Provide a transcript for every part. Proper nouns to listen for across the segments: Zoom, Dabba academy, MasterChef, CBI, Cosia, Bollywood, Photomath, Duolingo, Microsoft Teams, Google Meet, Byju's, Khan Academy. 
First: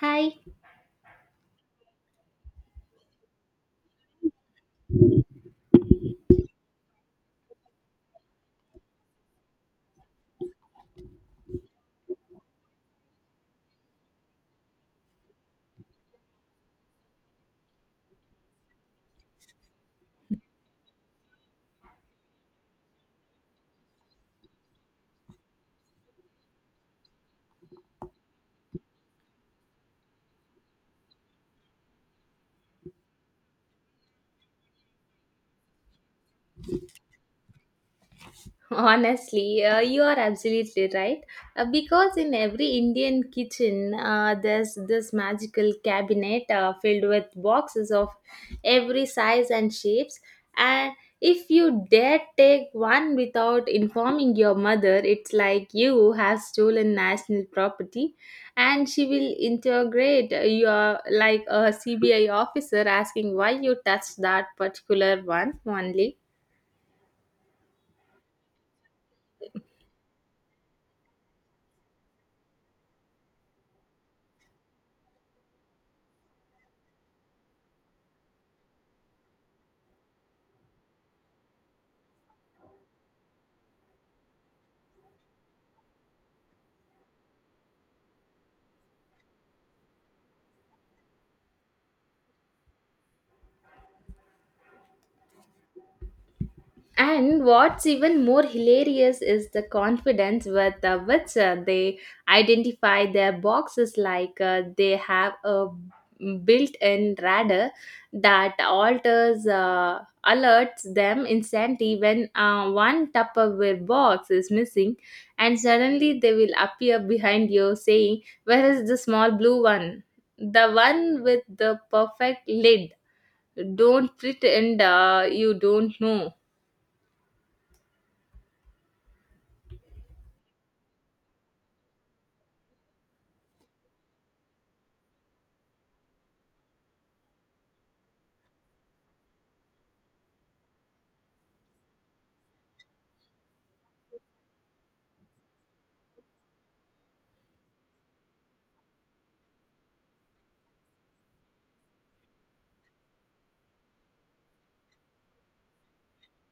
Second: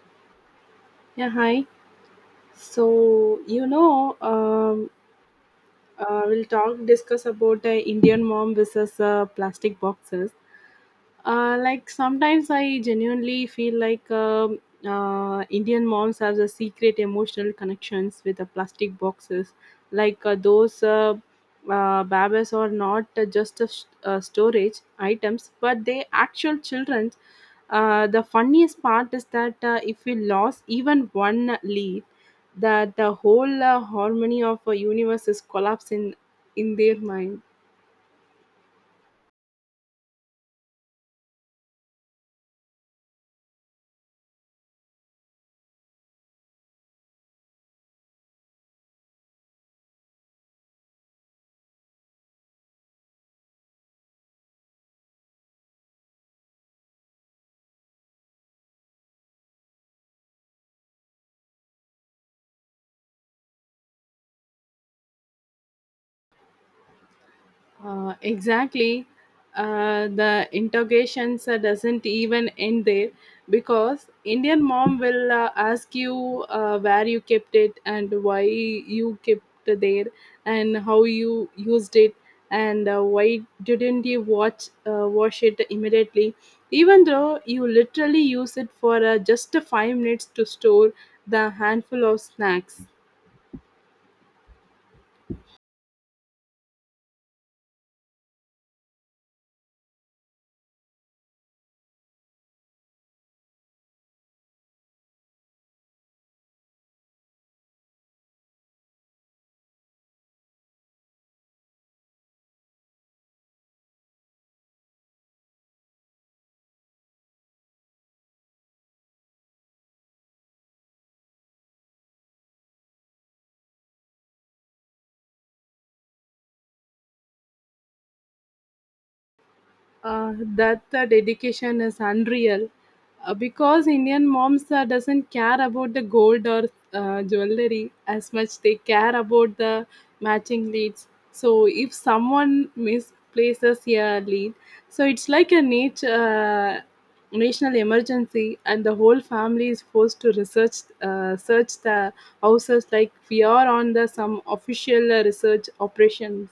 Hi. Yeah, hi. So, we'll discuss about the Indian mom versus plastic boxes. Like sometimes I genuinely feel like Indian moms have the secret emotional connections with the plastic boxes. Like those babies are not just a storage items, but they actual childrens. The funniest part is that if we lost even one leaf that the whole harmony of a universe is collapsing in their mind. Honestly, you are absolutely right. Because in every Indian kitchen, there's this magical cabinet filled with boxes of every size and shapes. And if you dare take one without informing your mother, it's like you have stolen national property, and she will integrate your like a CBI officer asking why you touched that particular one only. Exactly. The interrogations doesn't even end there because Indian mom will ask you where you kept it and why you kept it there and how you used it and why didn't you watch wash it immediately even though you literally use it for just 5 minutes to store the handful of snacks. And what's even more hilarious is the confidence with which they identify their boxes like they have a built in radar that alters alerts them instantly when one Tupperware box is missing, and suddenly they will appear behind you saying, "Where is the small blue one? The one with the perfect lid. Don't pretend you don't know." That the dedication is unreal because Indian moms doesn't care about the gold or jewelry as much they care about the matching leads, so if someone misplaces a lead, so it's like a nature national emergency, and the whole family is forced to research search the houses like we are on the some official research operations.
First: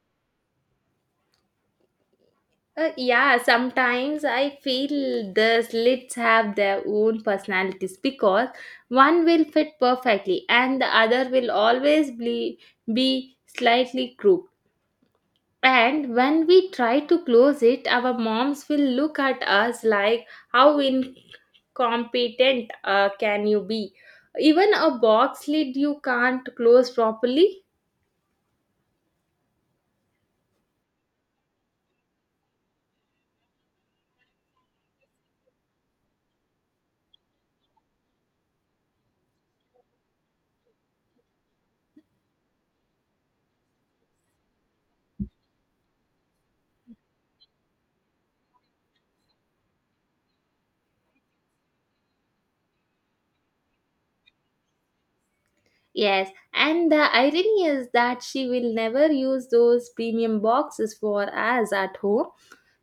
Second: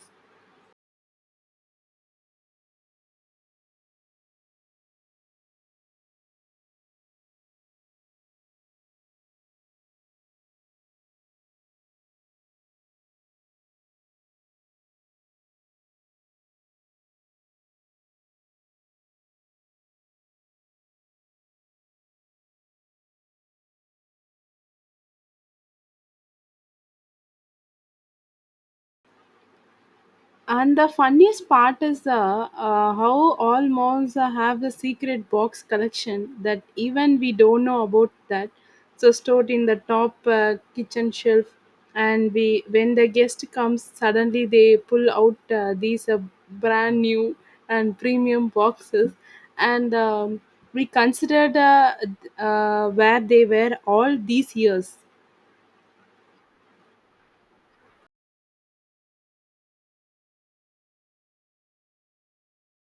Yeah, sometimes I feel the slits have their own personalities because one will fit perfectly and the other will always be, slightly crooked. And when we try to close it, our moms will look at us like, "How incompetent can you be? Even a box lid you can't close properly." And the funniest part is how all malls have the secret box collection that even we don't know about that. So stored in the top kitchen shelf, and we when the guest comes, suddenly they pull out these brand new and premium boxes, and we considered where they were all these years. Yes, and the irony is that she will never use those premium boxes for us at home.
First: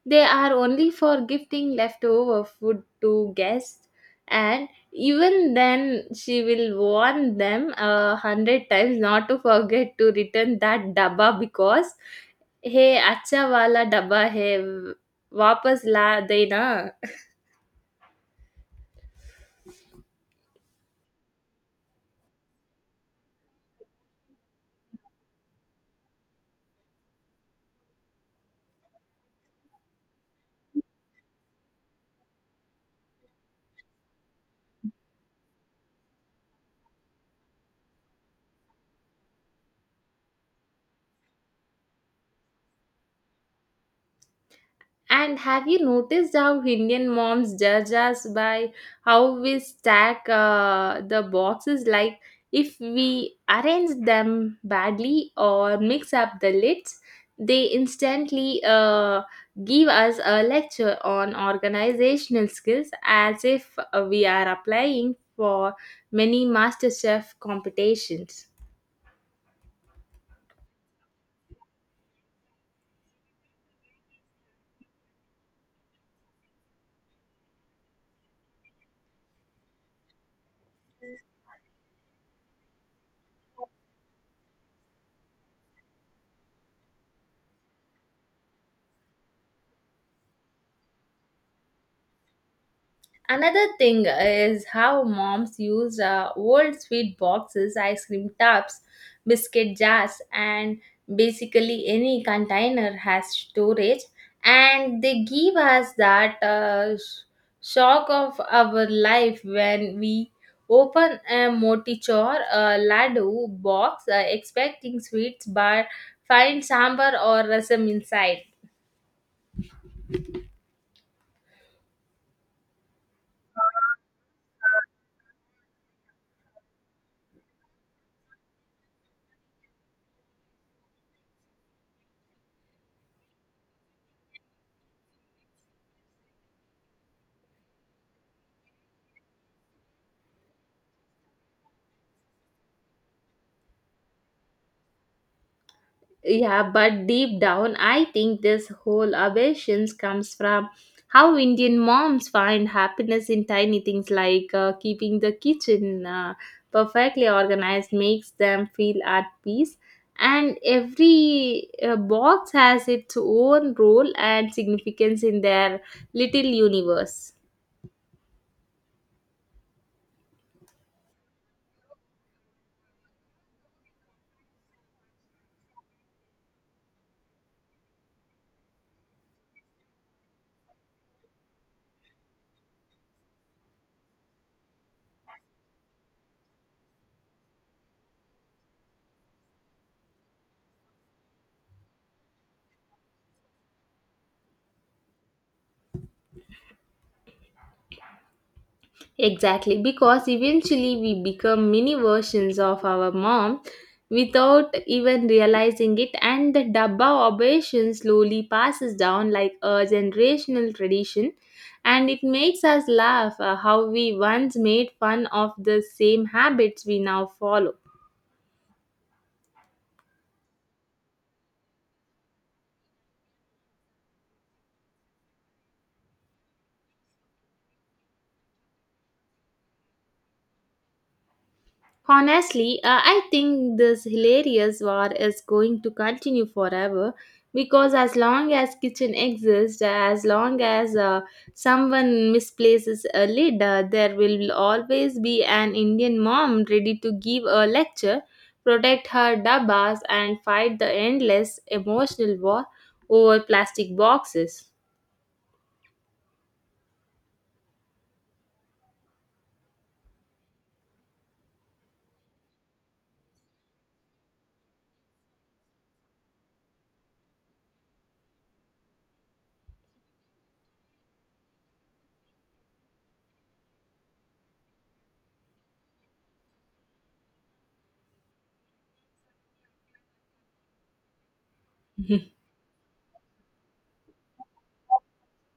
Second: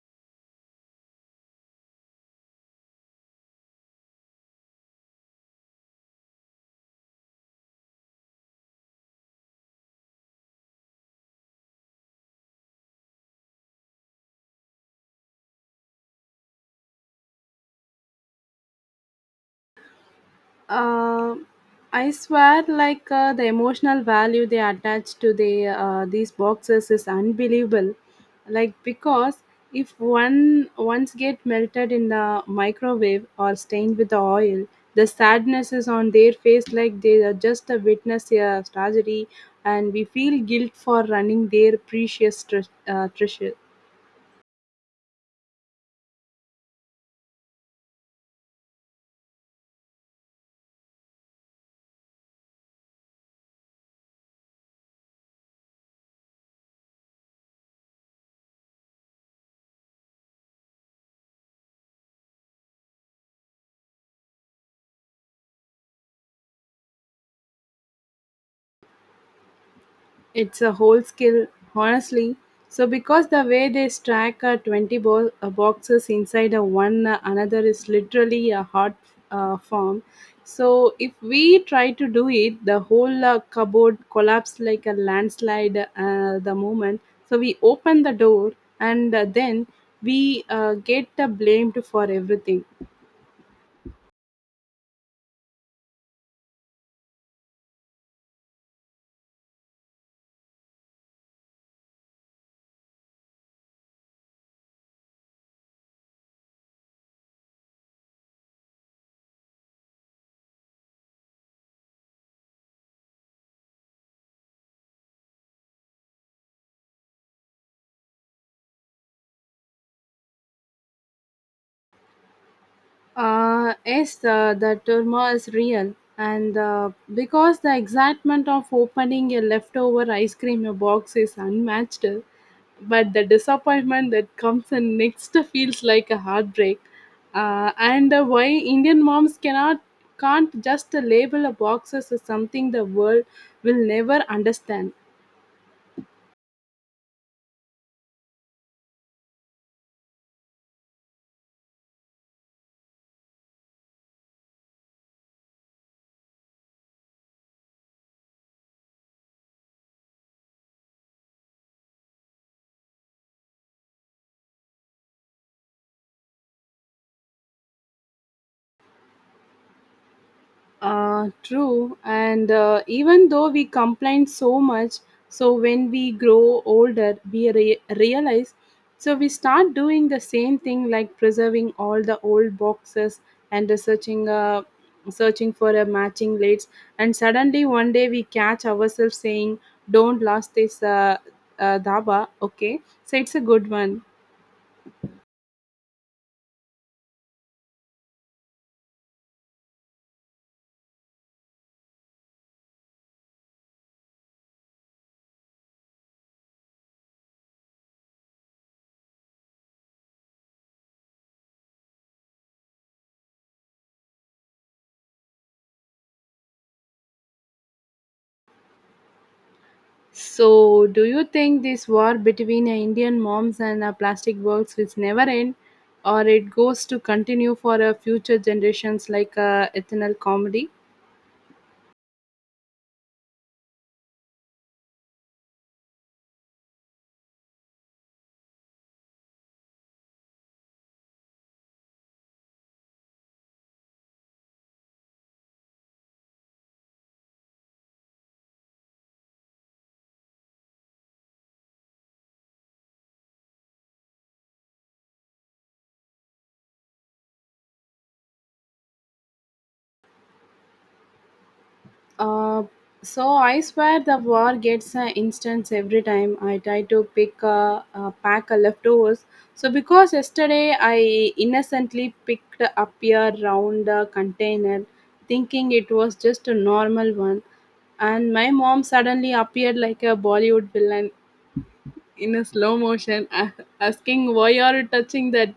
They are only for gifting leftover food to guests, and even then, she will warn them a hundred times not to forget to return that dabba because hey, acha wala dabba hai, वापस ला देना. Uh, I swear, like the emotional value they attach to the these boxes is unbelievable. Like because if one once get melted in the microwave or stained with the oil, the sadness is on their face. Like they are just a witness a tragedy, and we feel guilt for running their precious treasure. And have you noticed how Indian moms judge us by how we stack the boxes? Like if we arrange them badly or mix up the lids, they instantly give us a lecture on organizational skills as if we are applying for many MasterChef competitions. It's a whole skill, honestly. So because the way they stack 20 boxes inside a one another is literally a hard form. So if we try to do it, the whole cupboard collapsed like a landslide the moment. So we open the door and then we get blamed for everything. Another thing is how moms use old sweet boxes, ice cream tubs, biscuit jars, and basically any container has storage. And they give us that shock of our life when we open a motichor a laddu box expecting sweets but find sambar or rasam inside. Yes, the turmoil is real, and because the excitement of opening a leftover ice cream box is unmatched, but the disappointment that comes in next feels like a heartbreak. And why Indian moms cannot can't just label a boxes as something the world will never understand. Yeah, but deep down, I think this whole aversion comes from how Indian moms find happiness in tiny things like keeping the kitchen perfectly organized makes them feel at peace. And every box has its own role and significance in their little universe. True. And even though we complain so much, so when we grow older, we realize, so we start doing the same thing like preserving all the old boxes and searching for a matching lids. And suddenly one day we catch ourselves saying, "Don't last this dhaba." Okay, so it's a good one. Exactly, because eventually we become mini versions of our mom without even realizing it, and the Dabba operation slowly passes down like a generational tradition. And it makes us laugh how we once made fun of the same habits we now follow. So, do you think this war between Indian moms and plastic works will never end, or it goes to continue for future generations like eternal comedy? Honestly, I think this hilarious war is going to continue forever because as long as kitchen exists, as long as someone misplaces a lid, there will always be an Indian mom ready to give a lecture, protect her dabbas, and fight the endless emotional war over plastic boxes. Uh, so I swear the war gets an instance every time I try to pick a pack of leftovers. So because yesterday I innocently picked up a round container, thinking it was just a normal one, and my mom suddenly appeared like a Bollywood villain in a slow motion asking why are you touching that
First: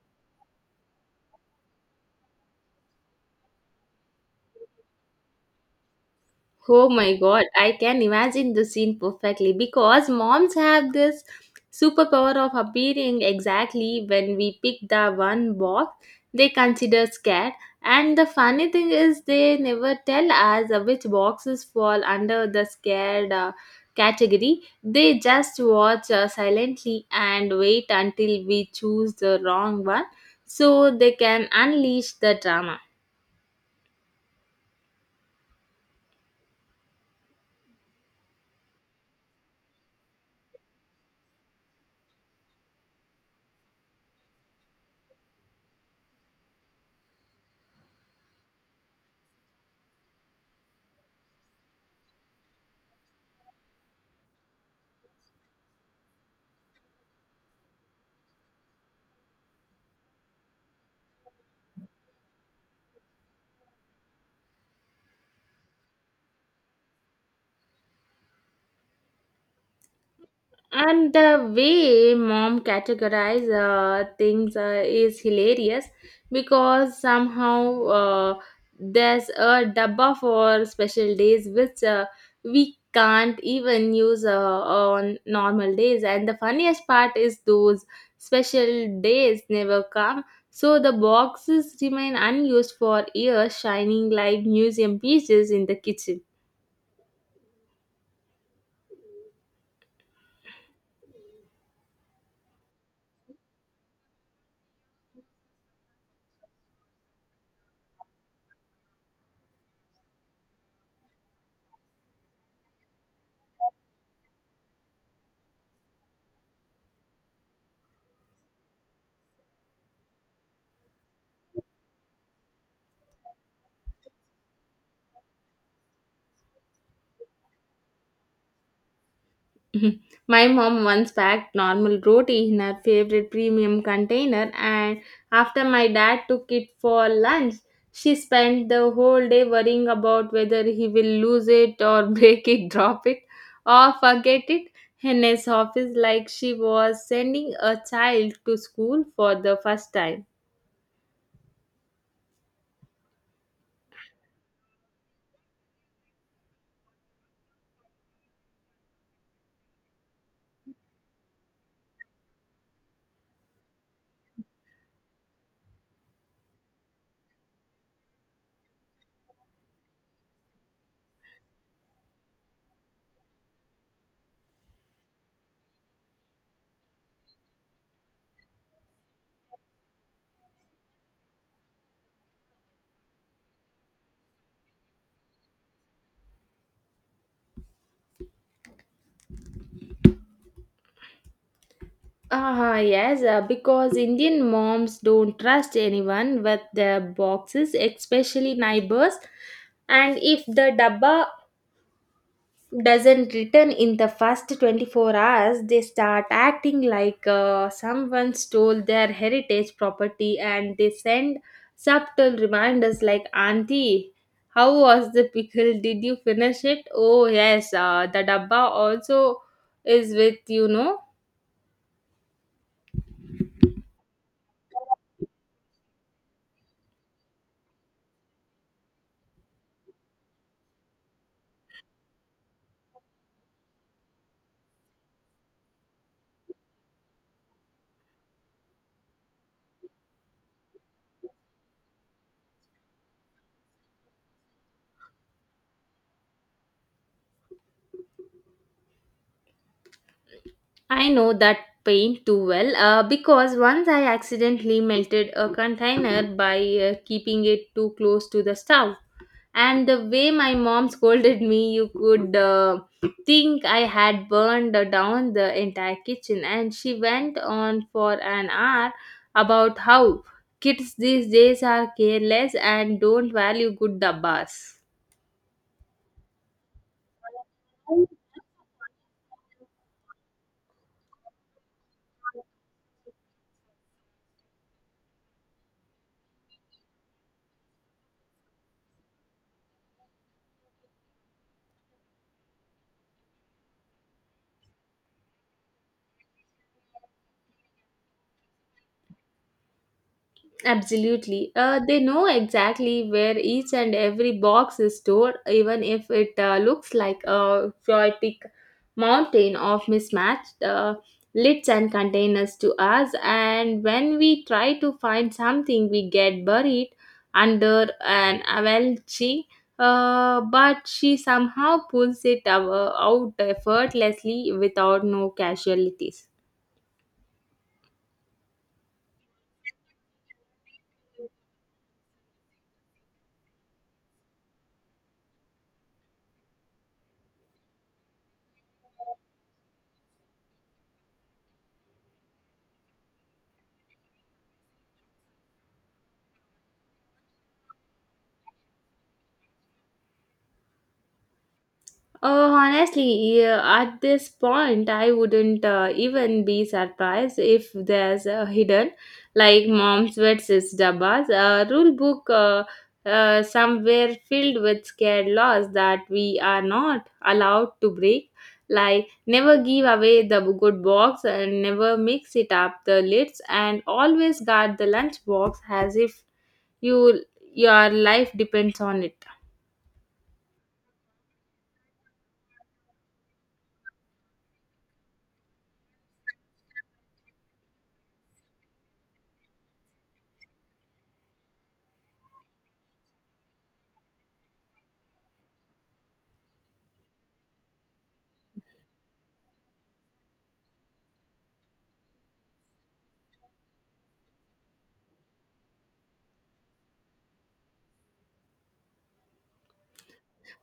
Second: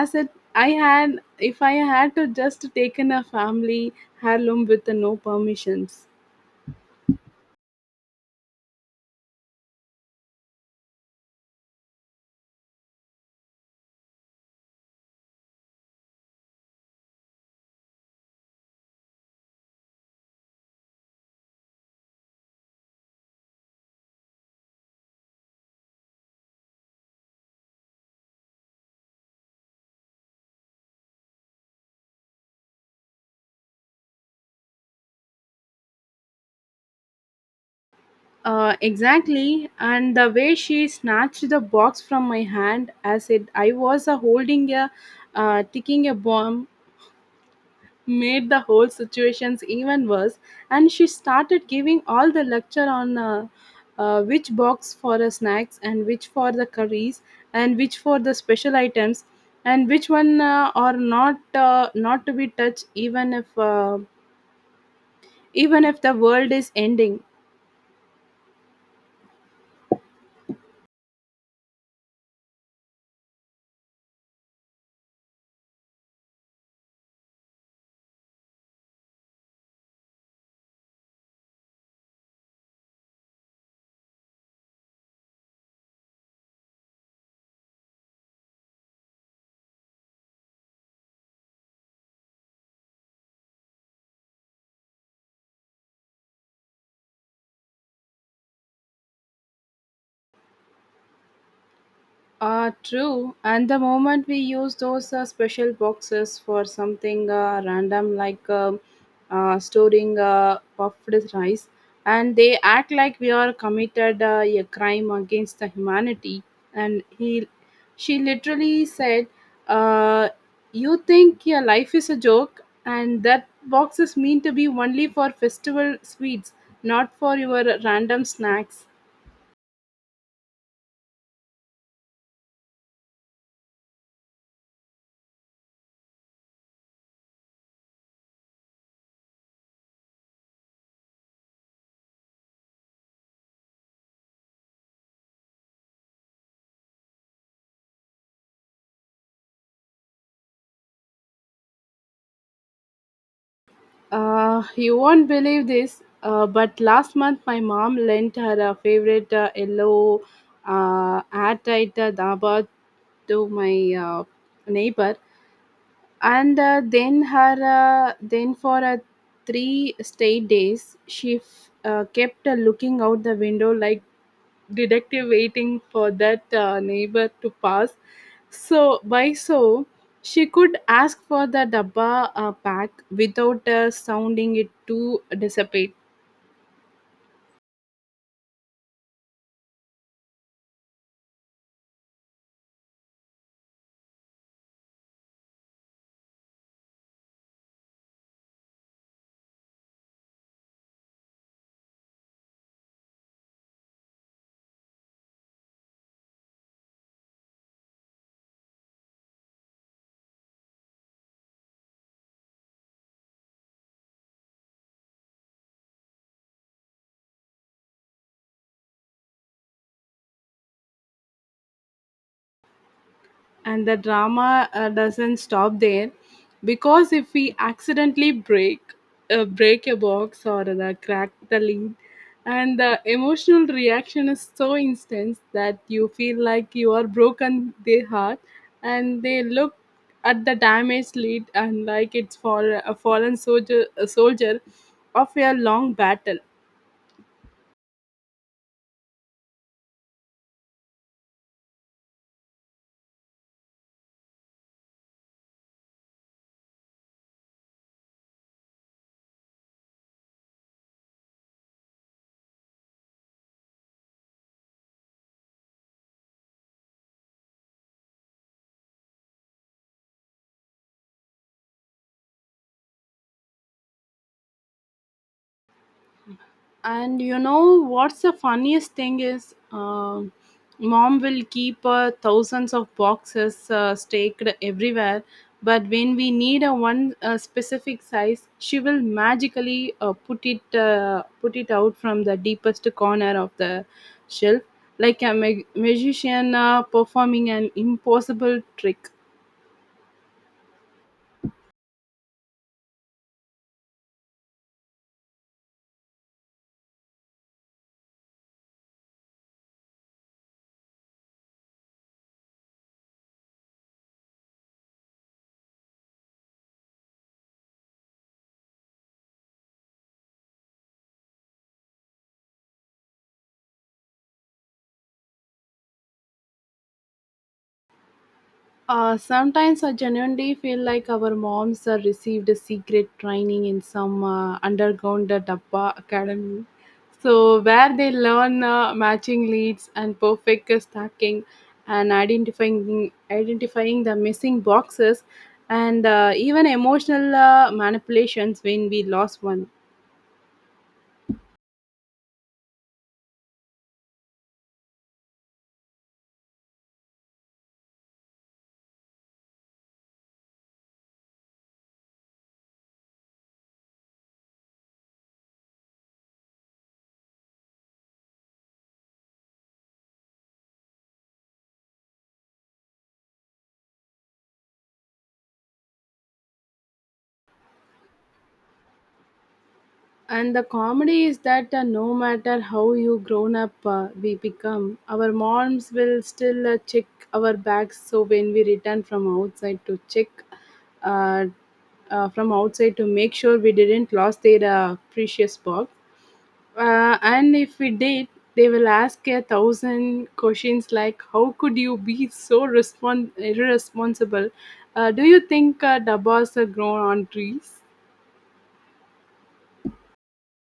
as it I had if I had to just taken a family heirloom with no permissions. Oh my god, I can imagine the scene perfectly because moms have this superpower of appearing exactly when we pick the one box they consider scared. And the funny thing is, they never tell us which boxes fall under the scared category. They just watch silently and wait until we choose the wrong one so they can unleash the drama. Exactly, and the way she snatched the box from my hand as it I was holding a ticking a bomb made the whole situations even worse, and she started giving all the lecture on which box for the snacks and which for the curries and which for the special items and which one are not to be touched even if the world is ending. And the way mom categorize things is hilarious because somehow there's a dabba for special days which we can't even use on normal days. And the funniest part is those special days never come. So the boxes remain unused for years, shining like museum pieces in the kitchen. True. And the moment we use those special boxes for something random like storing puffed rice, and they act like we are committed a crime against the humanity. And she literally said, uh, "You think your life is a joke, and that box is meant to be only for festival sweets, not for your random snacks." Mhm. My mom once packed normal roti in her favorite premium container, and after my dad took it for lunch, she spent the whole day worrying about whether he will lose it or break it, drop it, or forget it in his office, like she was sending a child to school for the first time. You won't believe this, but last month my mom lent her a favorite yellow airtight dhaba to my neighbor, and then for 3 straight days she kept looking out the window like detective waiting for that neighbor to pass. So, she could ask for the dabba pack without sounding it too dissipate. Ah, yes, because Indian moms don't trust anyone with their boxes, especially neighbors. And if the dabba doesn't return in the first 24 hours, they start acting like someone stole their heritage property, and they send subtle reminders like, "Auntie, how was the pickle? Did you finish it? Oh yes, the dabba also is with you know." And the drama doesn't stop there because if we accidentally break a box or the crack the lid, and the emotional reaction is so instant that you feel like you are broken their heart, and they look at the damaged lid and like it's a fallen soldier a soldier of a long battle. I know that pain too well because once I accidentally melted a container by keeping it too close to the stove, and the way my mom scolded me, you could think I had burned down the entire kitchen. And she went on for an hour about how kids these days are careless and don't value good dabbas. And you know what's the funniest thing is, mom will keep thousands of boxes staked everywhere, but when we need a one specific size, she will magically put it out from the deepest corner of the shelf, like a magician performing an impossible trick. Absolutely. They know exactly where each and every box is stored, even if it looks like a chaotic mountain of mismatched lids and containers to us. And when we try to find something, we get buried under an avalanche. But she somehow pulls it out effortlessly without no casualties. Sometimes I genuinely feel like our moms received a secret training in some underground Dabba academy. So, where they learn matching leads and perfect stacking and identifying the missing boxes and even emotional manipulations when we lost one. Honestly, yeah, at this point, I wouldn't even be surprised if there's a hidden, like mom's versus Dabba's, a rule book somewhere filled with scared laws that we are not allowed to break, like never give away the good box and never mix it up the lids, and always guard the lunch box as if you your life depends on it. And the comedy is that no matter how you grown up we become, our moms will still check our bags. So when we return uh, from outside to make sure we didn't lost their precious box. And if we did, they will ask a thousand questions like, "How could you be so irresponsible? Do you think dabbas are grown on trees?"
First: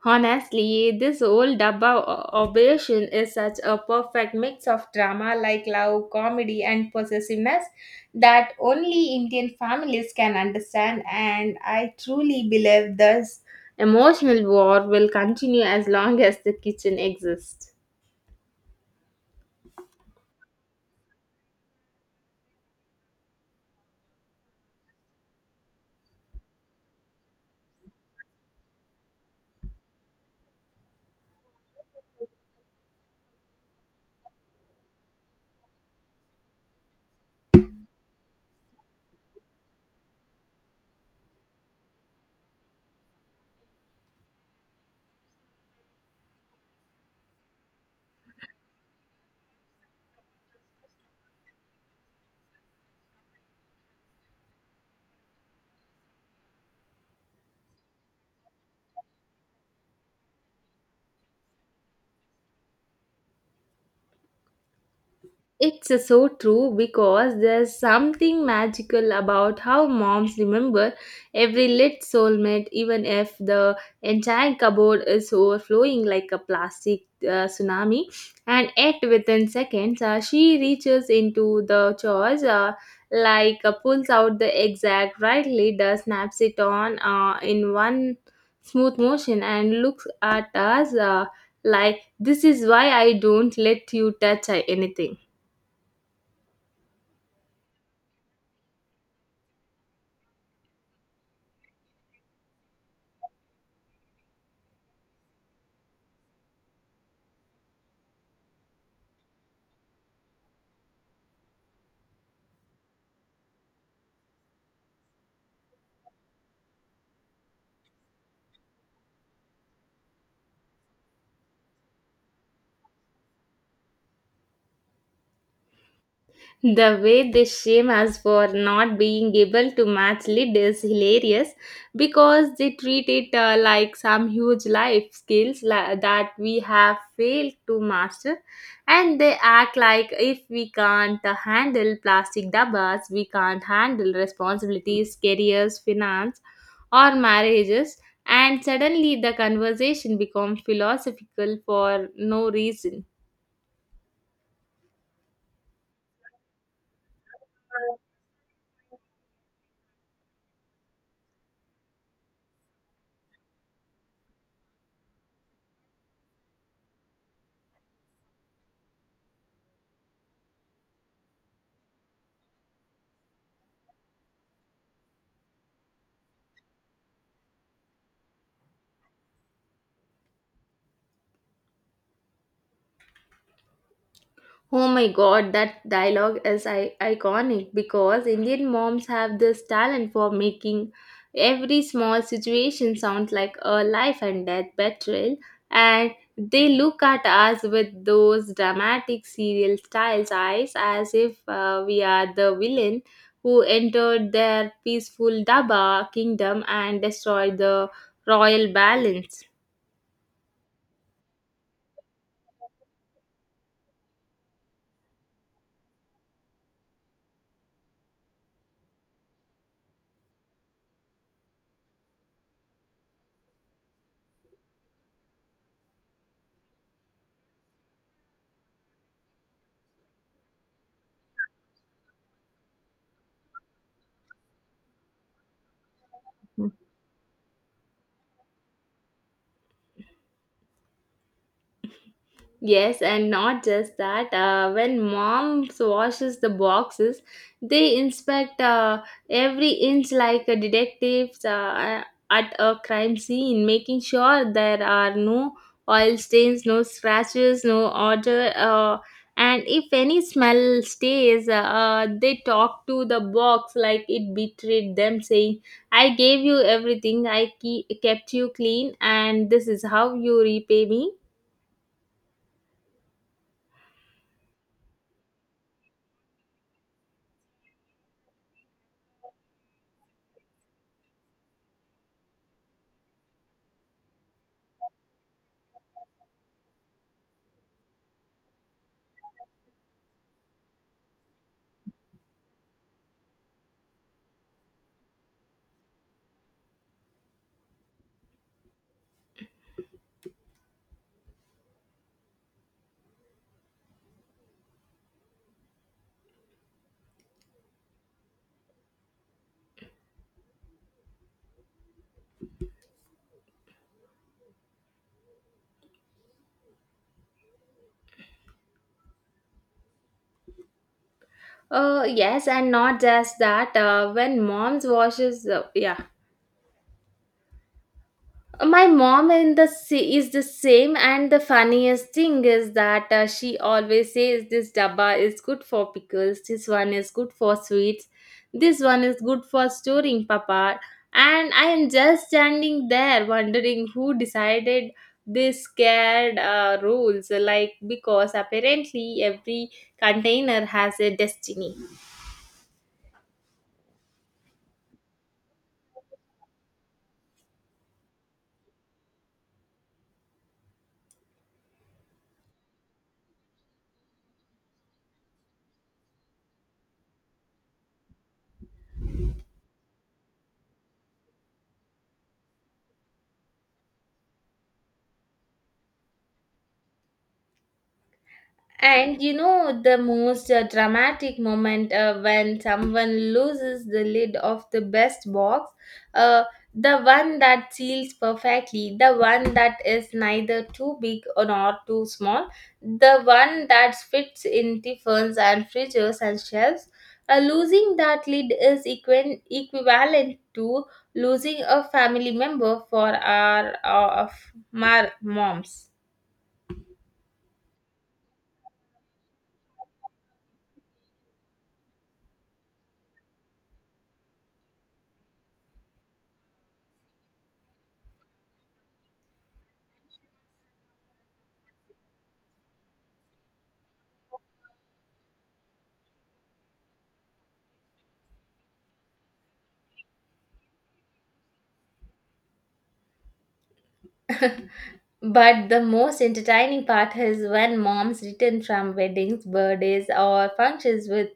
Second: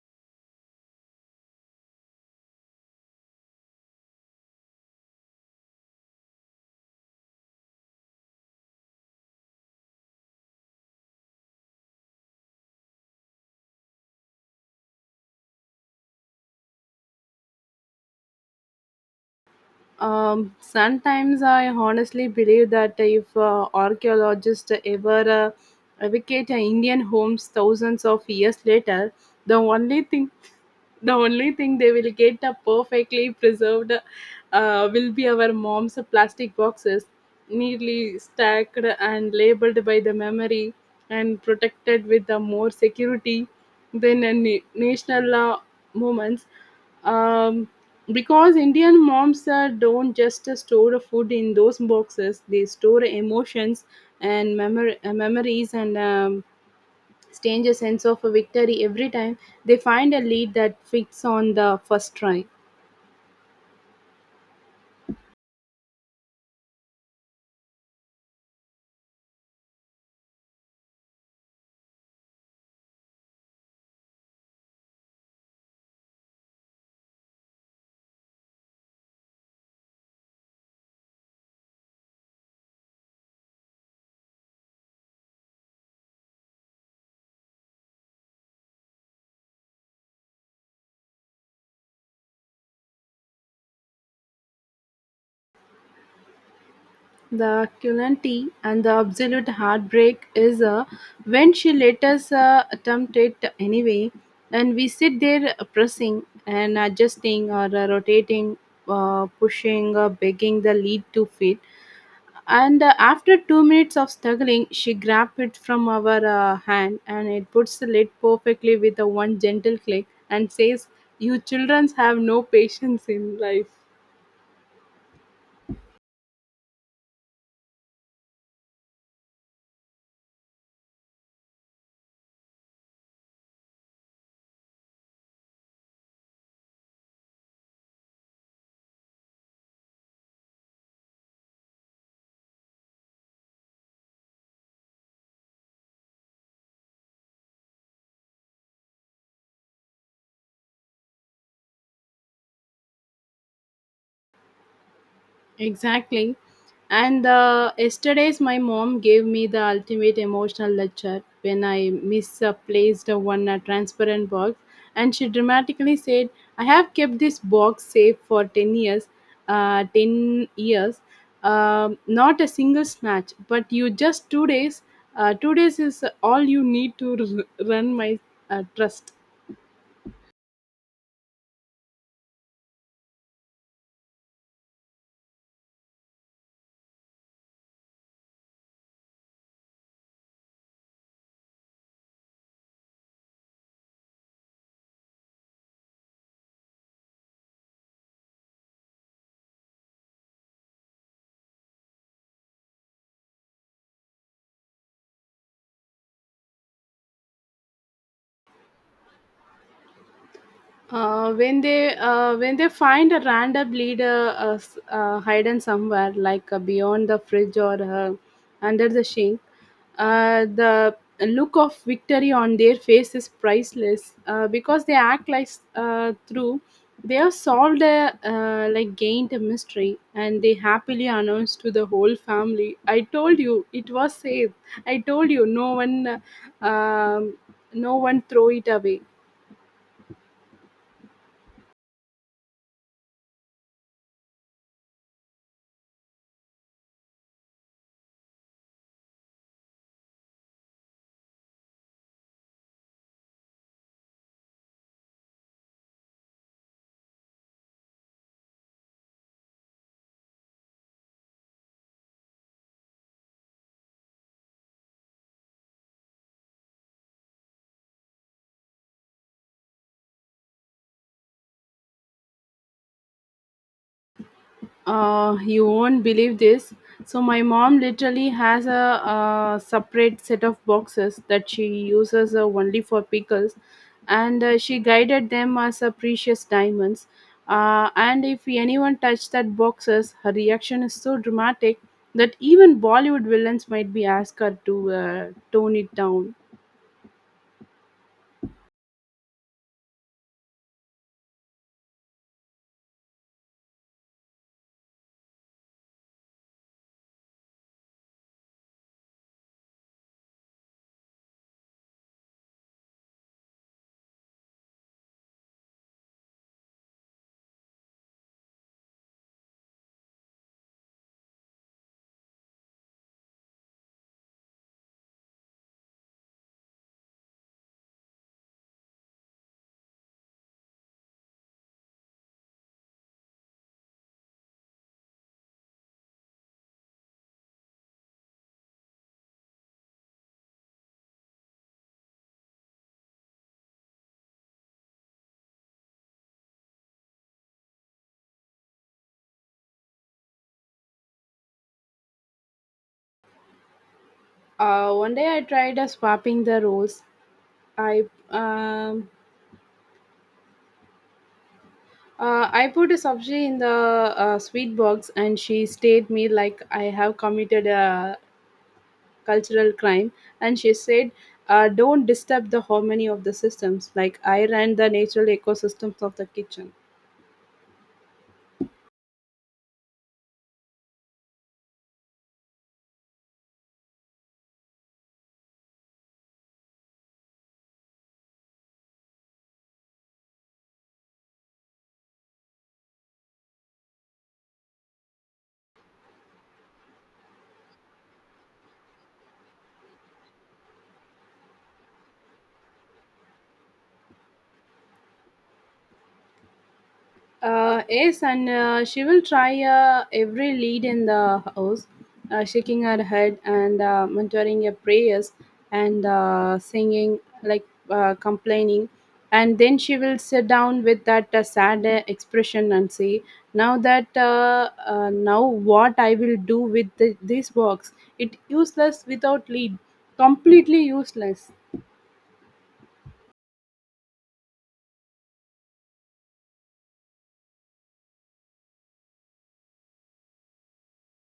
Honestly, this whole operation is such a perfect mix of drama like love, comedy, and possessiveness that only Indian families can understand, and I truly believe this emotional war will continue as long as the kitchen exists. Sometimes I honestly believe that if archaeologists ever advocate Indian homes thousands of years later, the only thing the only thing they will get perfectly preserved will be our mom's plastic boxes, neatly stacked and labeled by the memory and protected with the more security than a national moments. Um, because Indian moms don't just store food in those boxes, they store emotions and memories and change a sense of a victory every time they find a lead that fits on the first try. It's so true because there's something magical about how moms remember every lit soulmate, even if the entire cupboard is overflowing like a plastic tsunami. And yet, within seconds, she reaches into the chores, like pulls out the exact right leader, snaps it on in one smooth motion, and looks at us like, "This is why I don't let you touch anything." The cruelty and the absolute heartbreak is when she let us attempt it anyway, and we sit there pressing and adjusting or rotating pushing or begging the lead to fit. And after 2 minutes of struggling, she grabbed it from our hand and it puts the lid perfectly with a one gentle click and says, "You children have no patience in life." The way they shame us for not being able to match lead is hilarious because they treat it like some huge life skills that we have failed to master. And they act like if we can't handle plastic dabbas, we can't handle responsibilities, careers, finance, or marriages. And suddenly the conversation becomes philosophical for no reason. Exactly. And yesterday's my mom gave me the ultimate emotional lecture when I misplaced one transparent box, and she dramatically said, "I have kept this box safe for 10 years, not a single snatch. But you just two days. 2 days is all you need to run my trust." Oh my god, that dialogue is iconic because Indian moms have this talent for making every small situation sound like a life and death betrayal, and they look at us with those dramatic serial styles eyes as if we are the villain who entered their peaceful Daba kingdom and destroyed the royal balance. When they find a random leader hidden somewhere, like beyond the fridge or under the sink. The look of victory on their face is priceless because they act like through they have like gained a mystery, and they happily announce to the whole family, "I told you it was safe, I told you uh, um, no one throw it away." Yes, and not just that. When mom washes the boxes, they inspect every inch like a detective at a crime scene, making sure there are no oil stains, no scratches, no odor. And if any smell stays, they talk to the box like it betrayed them, saying, "I gave you everything, I kept you clean, and this is how you repay me." You won't believe this. So my mom literally has a separate set of boxes that she uses only for pickles, and she guided them as precious diamonds. And if anyone touched that boxes, her reaction is so dramatic that even Bollywood villains might be asked her to tone it down. Yes, and not just that. When mom's washes, yeah, my mom in the is the same. And the funniest thing is that she always says this dabba is good for pickles, this one is good for sweets, this one is good for storing, Papa. And I am just standing there wondering who decided this scared rules. Like because apparently every container has a destiny. One day I tried swapping the roles. I um I put a sabji in the sweet box and she stared me like I have committed a cultural crime. And she said, "Don't disturb the harmony of the systems. Like I ran the natural ecosystems of the kitchen." And you know the most dramatic moment when someone loses the lid of the best box, uh, the one that seals perfectly, the one that is neither too big or nor too small, the one that fits in tiffins and fridges and shelves. Losing that lid is equivalent to losing a family member for our of our moms. Yes, and she will try every lead in the house, shaking her head and muttering her prayers and singing, like complaining. And then she will sit down with that sad expression and say, "Now what I will do with this box? It useless without lead, completely useless." But the most entertaining part is when moms return from weddings, birthdays, or functions with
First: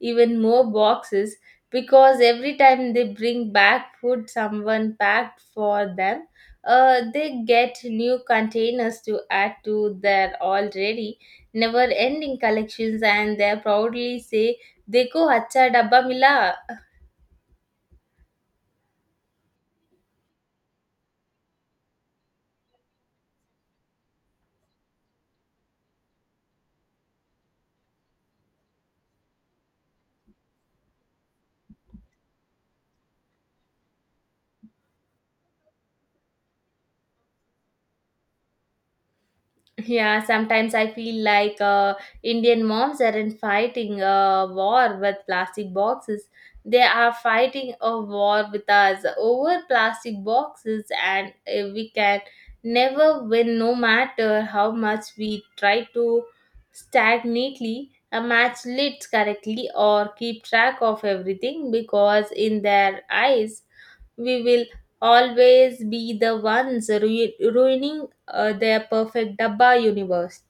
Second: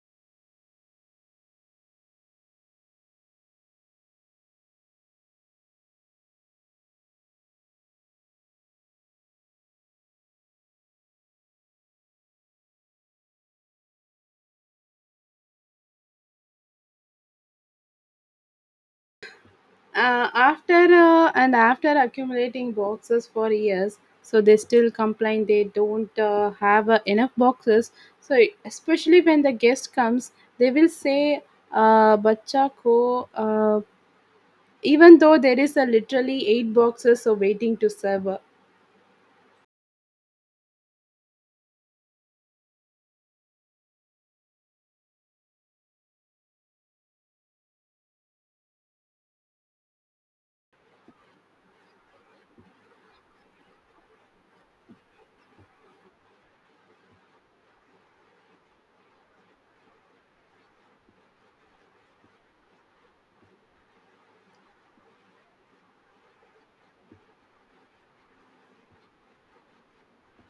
even more boxes because every time they bring back food someone packed for them, they get new containers to add to their already never ending collections, and they proudly say, "Deko, acha dabba mila." After accumulating boxes for years, so they still complain they don't have enough boxes, so especially when the guest comes they will say, bacha ko, even though there is literally 8 boxes so waiting to serve. Yeah, sometimes I feel like Indian moms aren't fighting a war with plastic boxes. They are fighting a war with us over plastic boxes, and we can never win no matter how much we try to stack neatly, match lids correctly, or keep track of everything because, in their eyes, we will always be the ones ruining their perfect Dabba universe.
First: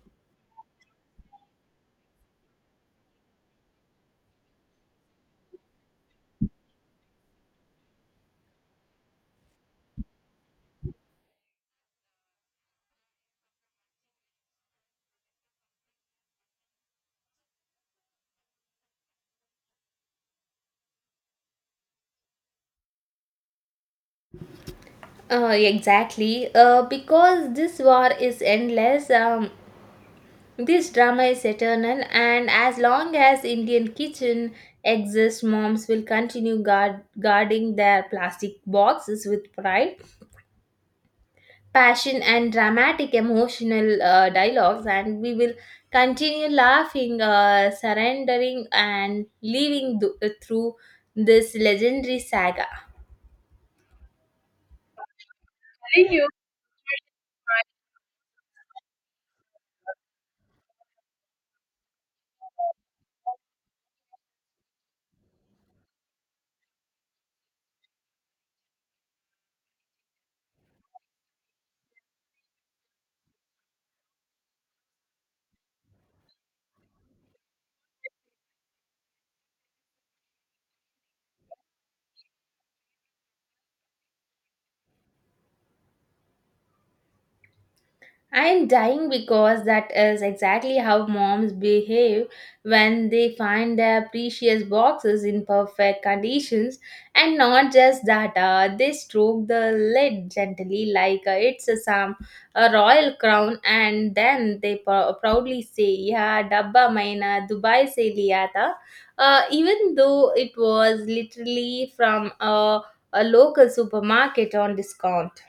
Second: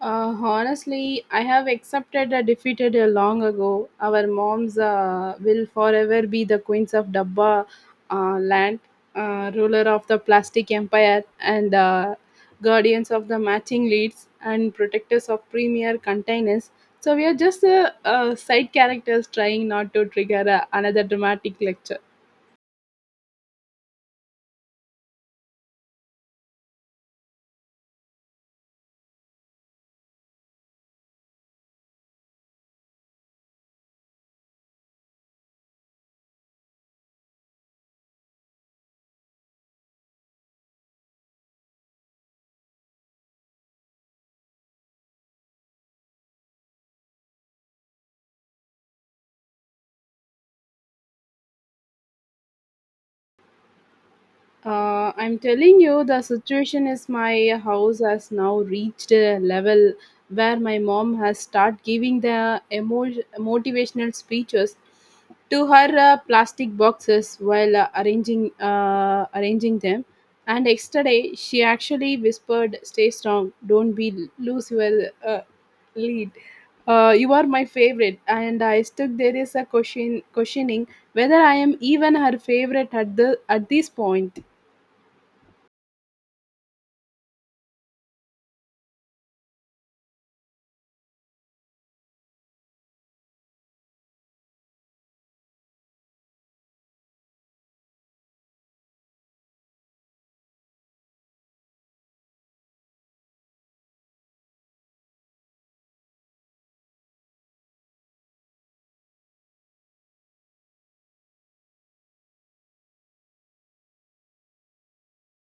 Honestly, I have accepted a defeated long ago. Our moms will forever be the queens of Dabba land, ruler of the plastic empire, and guardians of the matching leads and protectors of premier containers. So we are just side characters trying not to trigger another dramatic lecture. Exactly. Because this war is endless, this drama is eternal, and as long as Indian kitchen exists, moms will continue guarding their plastic boxes with pride, passion, and dramatic emotional dialogues, and we will continue laughing, surrendering, and living through this legendary saga. I'm telling you, the situation is my house has now reached a level where my mom has start giving the motivational speeches to her plastic boxes while arranging them. And yesterday, she actually whispered, "Stay strong. Don't be lose your lead. You are my favorite." And I stuck there is a questioning whether I am even her favorite at the at this point. I'm dying because that is exactly how moms behave when they find their precious boxes in perfect conditions. And not just that, they stroke the lid gently like it's a, some a royal crown, and then they proudly say, "Yeah, dabba maina Dubai se liya tha," even though it was literally from a local supermarket on discount.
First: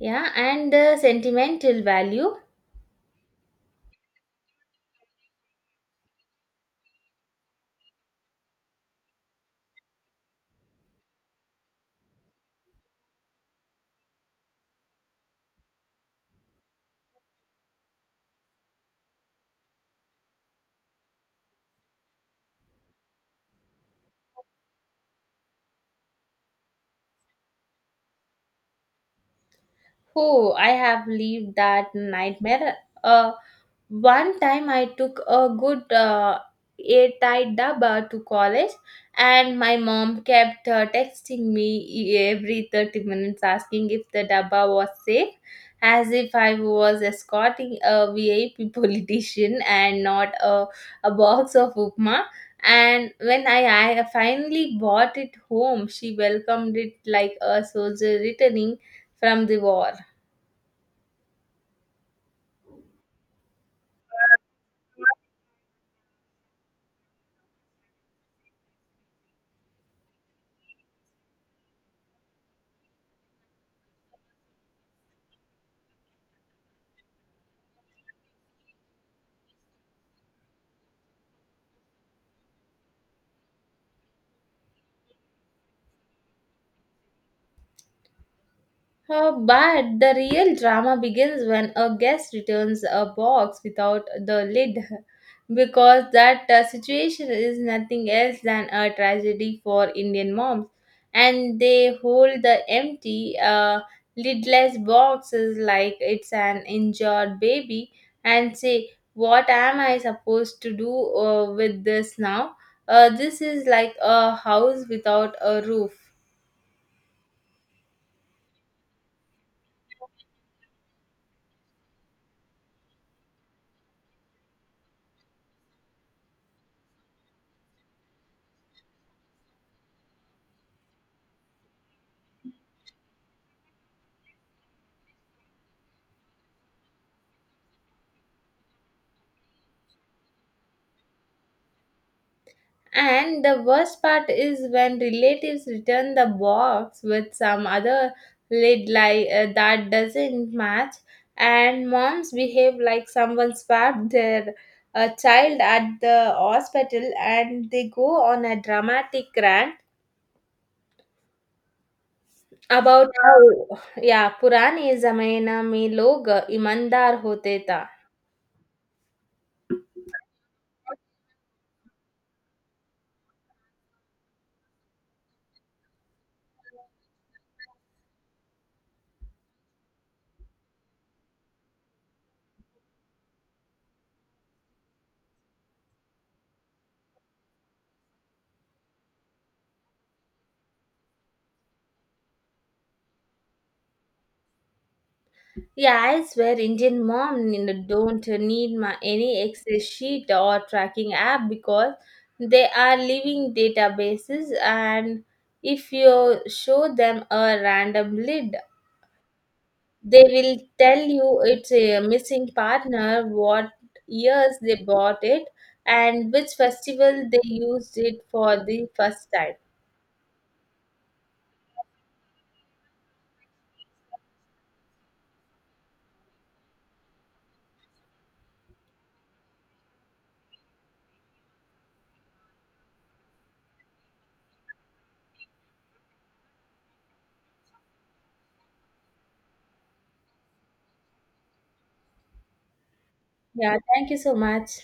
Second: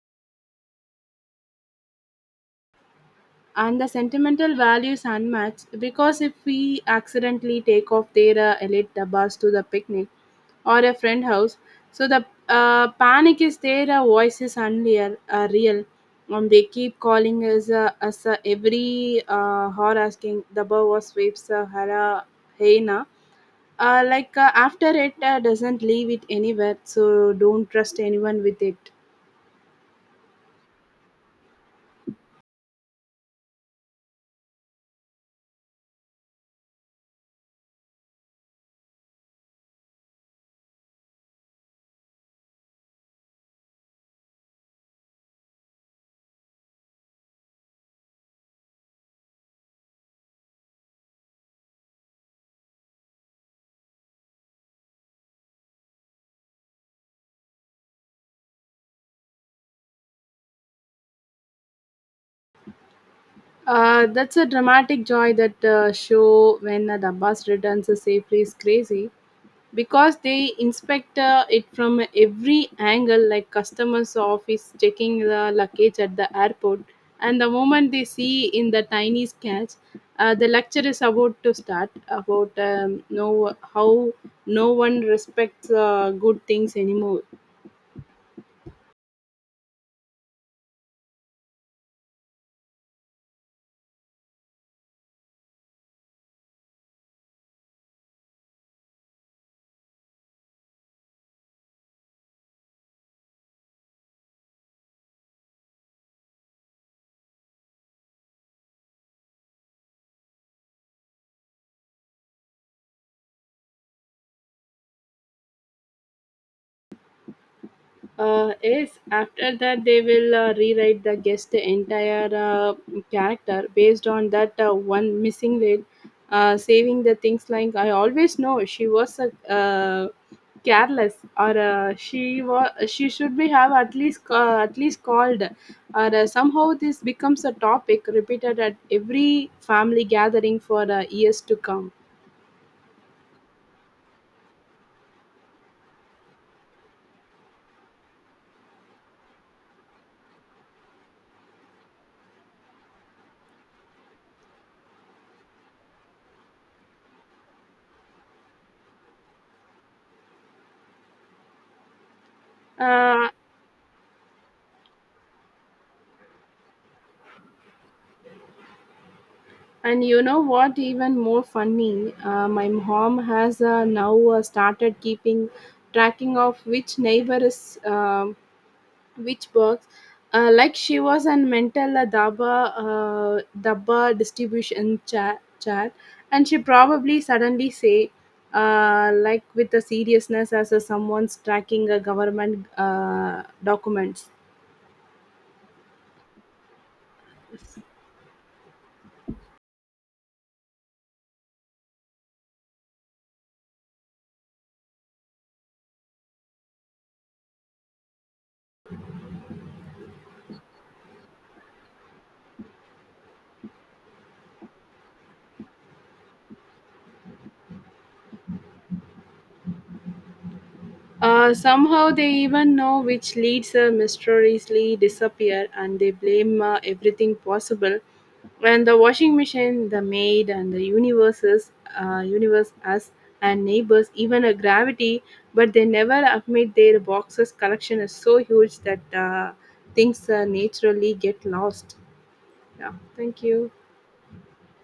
Yeah, and the sentimental value. And the sentimental value is unmatched because if we accidentally take off their elite bus to the picnic or a friend house, so the panic is there a voice is unreal real, they keep calling us, every hour asking the bow was waves hara heina, like after it doesn't leave it anywhere so don't trust anyone with it. Oh, I have lived that nightmare. Uh, One time I took a good airtight dabba to college, and my mom kept texting me every 30 minutes asking if the dabba was safe, as if I was escorting a VIP politician and not a, a box of upma. And when I finally bought it home, she welcomed it like a soldier returning from the war. That's a dramatic joy that show when the bus returns safely is crazy because they inspect it from every angle like customers office checking the luggage at the airport, and the moment they see in the tiny sketch, the lecture is about to start about no how no one respects good things anymore. But the real drama begins when a guest returns a box without the lid, because that situation is nothing else than a tragedy for Indian moms, and they hold the empty, lidless boxes like it's an injured baby and say, "What am I supposed to do with this now? This is like a house without a roof." Yes, after that they will rewrite the guest the entire character based on that one missing red, saving the things like I always know she was a careless or she should be have at least called or somehow this becomes a topic repeated at every family gathering for years to come. And the worst part is when relatives return the box with some other lid like that doesn't match, and moms behave like someone swapped their child at the hospital, and they go on a dramatic rant about Uh, how, yeah, पुराने जमाना में लोग ईमानदार होते था. And you know what? Even more funny, my mom has now started keeping tracking of which neighbor is which box. Like she was an mental uh, daba distribution chat, and she probably suddenly say, like with the seriousness as someone's tracking a government documents. Yeah, I swear, Indian mom, you don't need any Excel sheet or tracking app because they are living databases, and if you show them a random lid, they will tell you it's a missing partner, what years they bought it, and which festival they used it for the first time. Somehow they even know which leads mysteriously disappear and they blame everything possible, and the washing machine, the maid, and the universe us, and neighbors, even a gravity, but they never admit their boxes collection is so huge that things naturally get lost. Yeah, thank you. Yeah, thank you so much.